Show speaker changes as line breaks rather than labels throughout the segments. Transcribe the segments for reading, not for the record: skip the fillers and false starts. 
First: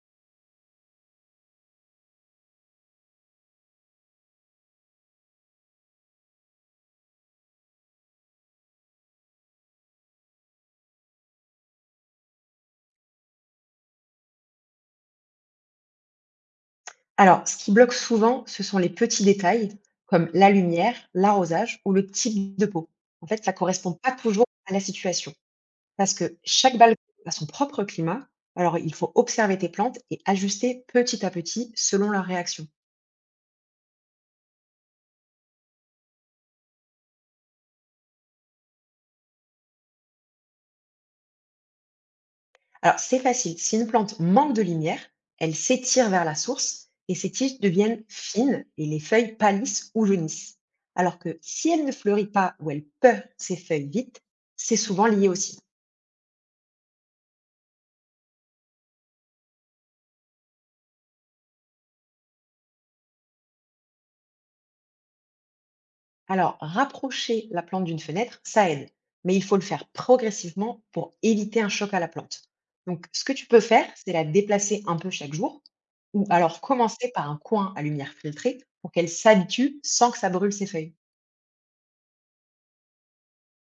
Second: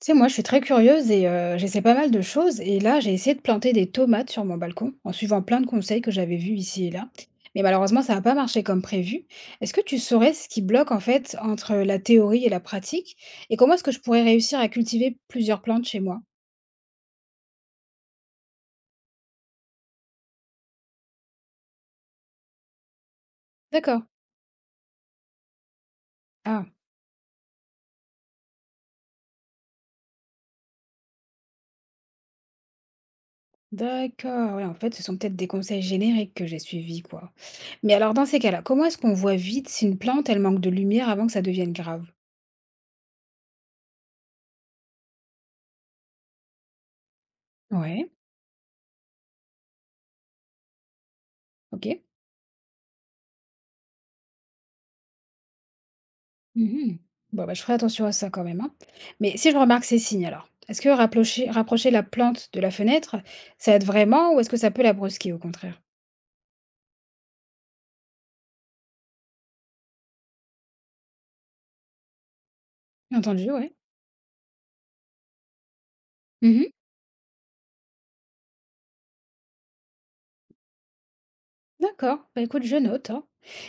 Tu sais, moi, je suis très curieuse et j'essaie pas mal de choses. Et là, j'ai essayé de planter des tomates sur mon balcon en suivant plein de conseils que j'avais vus ici et là. Mais malheureusement, ça n'a pas marché comme prévu. Est-ce que tu saurais ce qui bloque en fait entre la théorie et la pratique? Et comment est-ce que je pourrais réussir à cultiver plusieurs plantes chez moi?
Alors, ce qui bloque souvent, ce sont les petits détails, comme la lumière, l'arrosage ou le type de peau. En fait, ça ne correspond
D'accord.
pas toujours à la situation, parce que
Ah,
chaque balcon a son propre climat. Alors, il faut observer tes plantes et ajuster petit à petit selon leur réaction.
d'accord. Oui, en fait, ce sont peut-être des conseils génériques que j'ai suivis, quoi. Mais alors, dans ces cas-là, comment est-ce qu'on voit vite si une plante, elle manque de lumière avant que ça devienne grave?
Alors, c'est facile. Si une plante manque de lumière, elle s'étire vers la source et ses tiges deviennent
Ouais,
fines et les feuilles pâlissent ou jaunissent. Alors que si elle ne
ok.
fleurit pas ou elle perd ses feuilles vite, c'est souvent lié aussi.
Mmh. Bon, bah, je ferai attention à ça quand même, hein. Mais si je remarque ces signes alors, est-ce que rapprocher la plante de la fenêtre, ça aide vraiment ou est-ce que ça peut la brusquer au contraire?
Alors, rapprocher la plante d'une fenêtre, ça aide, mais il faut le faire progressivement pour éviter un choc à la plante. Donc,
Bien
ce que tu
entendu,
peux
ouais.
faire, c'est la déplacer un peu chaque jour, ou alors
Mmh.
commencer par un coin à lumière filtrée pour qu'elle s'habitue sans que ça brûle ses feuilles.
D'accord. Bah, écoute, je note, hein.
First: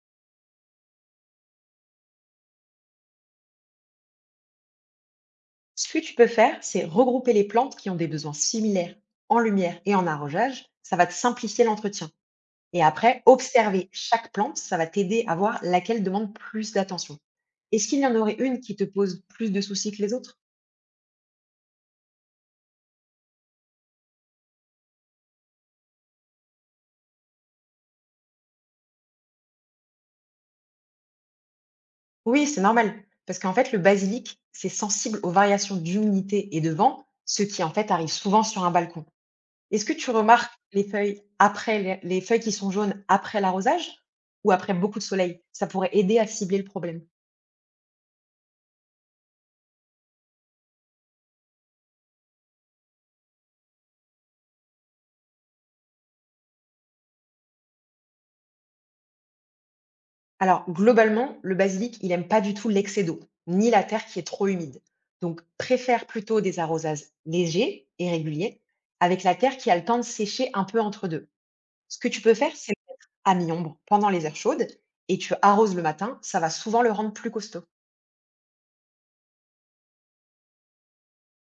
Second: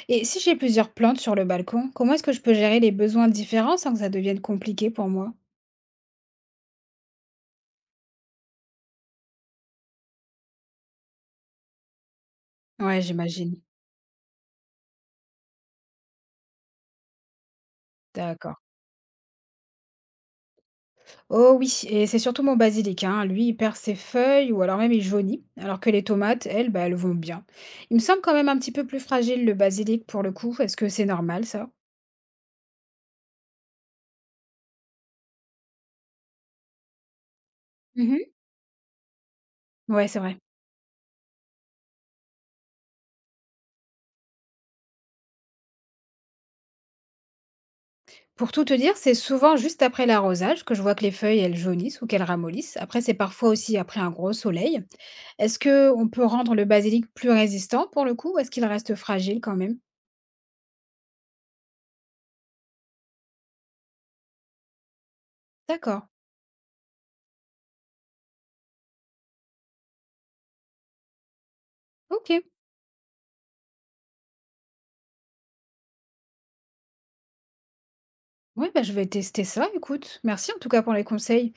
Et si j'ai plusieurs plantes sur le balcon, comment est-ce que je peux gérer les besoins différents sans que ça devienne compliqué pour moi?
Ce que tu peux faire, c'est regrouper les plantes qui ont des besoins similaires en lumière et en arrosage. Ça va te simplifier l'entretien. Et
Ouais,
après,
j'imagine.
observer chaque plante, ça va t'aider à voir laquelle demande plus d'attention. Est-ce qu'il y en aurait
D'accord.
une qui te pose plus de soucis que les autres?
Oh oui, et c'est surtout mon basilic, hein. Lui, il perd ses feuilles ou alors même il jaunit, alors que les tomates, elles, bah, elles vont bien. Il me semble quand même un petit peu plus fragile le basilic pour le coup. Est-ce que c'est normal ça?
Oui, c'est normal, parce qu'en fait, le basilic, c'est sensible aux variations d'humidité et de vent, ce qui en fait arrive
Mhm.
souvent sur un balcon. Est-ce que
Ouais,
tu
c'est vrai.
remarques les feuilles après les feuilles qui sont jaunes après l'arrosage ou après beaucoup de soleil? Ça pourrait aider à cibler le problème.
Pour tout te dire, c'est souvent juste après l'arrosage que je vois que les feuilles, elles jaunissent ou qu'elles ramollissent. Après, c'est parfois aussi après un gros soleil. Est-ce que on peut rendre le basilic plus résistant pour le coup ou est-ce qu'il reste fragile quand même?
Alors, globalement, le basilic, il aime pas du tout l'excès d'eau, ni la terre qui est trop humide. Donc,
D'accord.
préfère plutôt des arrosages légers et réguliers, avec la terre qui a le temps de sécher un peu entre deux. Ce que tu
Ok.
peux faire, c'est le mettre à mi-ombre pendant les heures chaudes et tu arroses le matin, ça va souvent le rendre plus costaud.
Ouais, bah, je vais tester ça, écoute. Merci en tout cas pour les conseils.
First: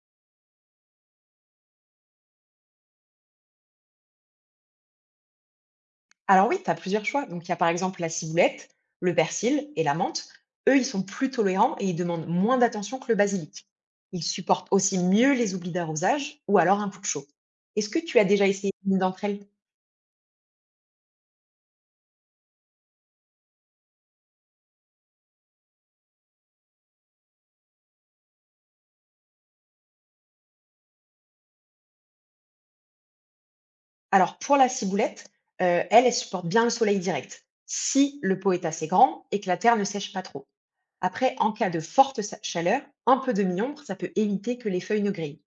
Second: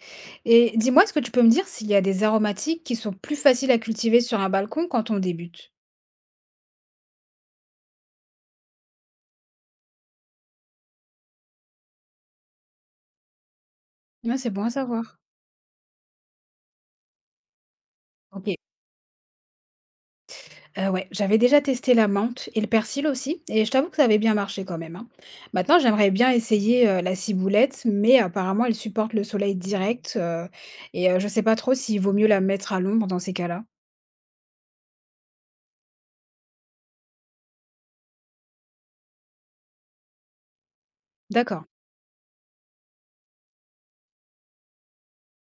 Et dis-moi, est-ce que tu peux me dire s'il y a des aromatiques qui sont plus faciles à cultiver sur un balcon quand on débute?
Alors oui, tu as plusieurs choix. Donc il y a par exemple la ciboulette, le persil et la menthe. Eux, ils sont plus tolérants et ils demandent moins d'attention que le basilic. Ils
Ouais, c'est bon à
supportent aussi
savoir.
mieux les oublis d'arrosage ou alors un coup de chaud. Est-ce que tu as déjà
Ok.
essayé une d'entre elles?
Ouais, j'avais déjà testé la menthe et le persil aussi, et je t'avoue que ça avait bien marché quand même, hein. Maintenant, j'aimerais bien essayer la ciboulette, mais apparemment, elle supporte le soleil direct, et je sais pas trop s'il vaut mieux la mettre à l'ombre dans ces cas-là.
Alors pour la ciboulette, elle, elle supporte bien le soleil direct, si le pot est assez grand et que la terre ne sèche pas trop. Après, en
D'accord.
cas de chaleur, un peu de mi-ombre, ça peut éviter que les feuilles ne grillent.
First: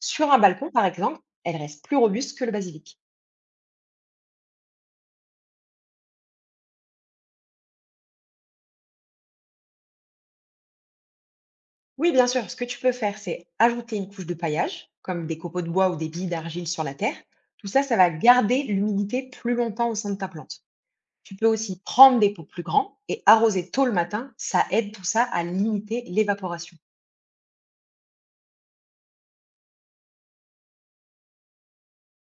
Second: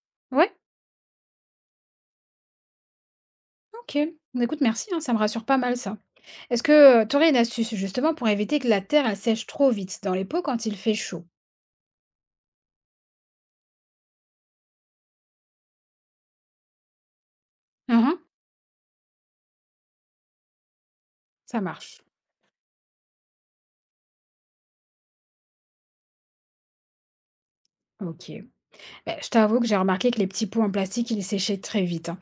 Sur un
Ouais,
balcon, par exemple, elles restent plus robustes que le basilic.
ok. Écoute, merci, hein, ça me rassure pas mal ça. Est-ce que tu aurais une astuce justement pour éviter que la terre elle sèche trop vite dans les pots quand il fait chaud?
Oui, bien sûr, ce que tu peux faire, c'est ajouter une couche de paillage, comme des copeaux de bois ou des billes d'argile sur la terre. Tout ça, ça va
Mmh.
garder l'humidité plus longtemps au sein de ta plante. Tu peux
Ça
aussi
marche.
prendre des pots plus grands et arroser tôt le matin. Ça aide tout ça à limiter l'évaporation.
OK. Beh, je t'avoue que j'ai remarqué que les petits pots en plastique, ils séchaient très vite, hein.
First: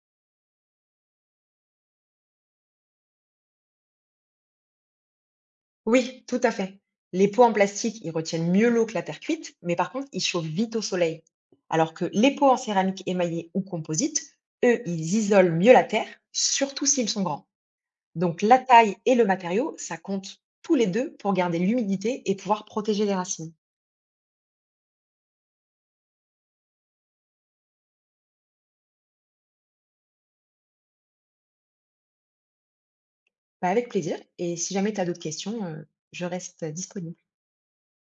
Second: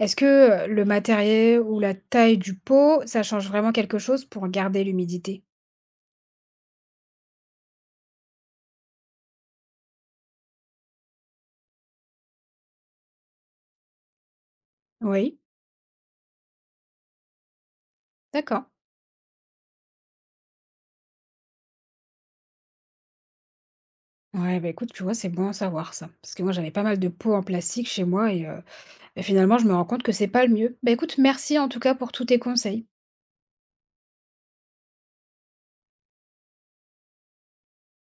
Est-ce que, le matériel ou la taille du pot, ça change vraiment quelque chose pour garder l'humidité?
Oui, tout à fait. Les pots en plastique, ils retiennent mieux l'eau que la terre cuite, mais par contre, ils chauffent vite au soleil. Alors que les pots en céramique émaillée ou composite, eux, ils
Oui,
isolent mieux la terre, surtout s'ils sont grands. Donc la
d'accord.
taille et le matériau, ça compte tous les deux pour garder l'humidité et pouvoir protéger les racines.
Ouais, bah, écoute, tu vois, c'est bon à savoir ça, parce que moi, j'avais pas mal de pots en plastique chez moi et bah, finalement, je me rends compte que c'est pas le mieux. Bah, écoute, merci en tout cas pour tous tes conseils.
Bah, avec plaisir, et si jamais tu as d'autres questions, je reste disponible.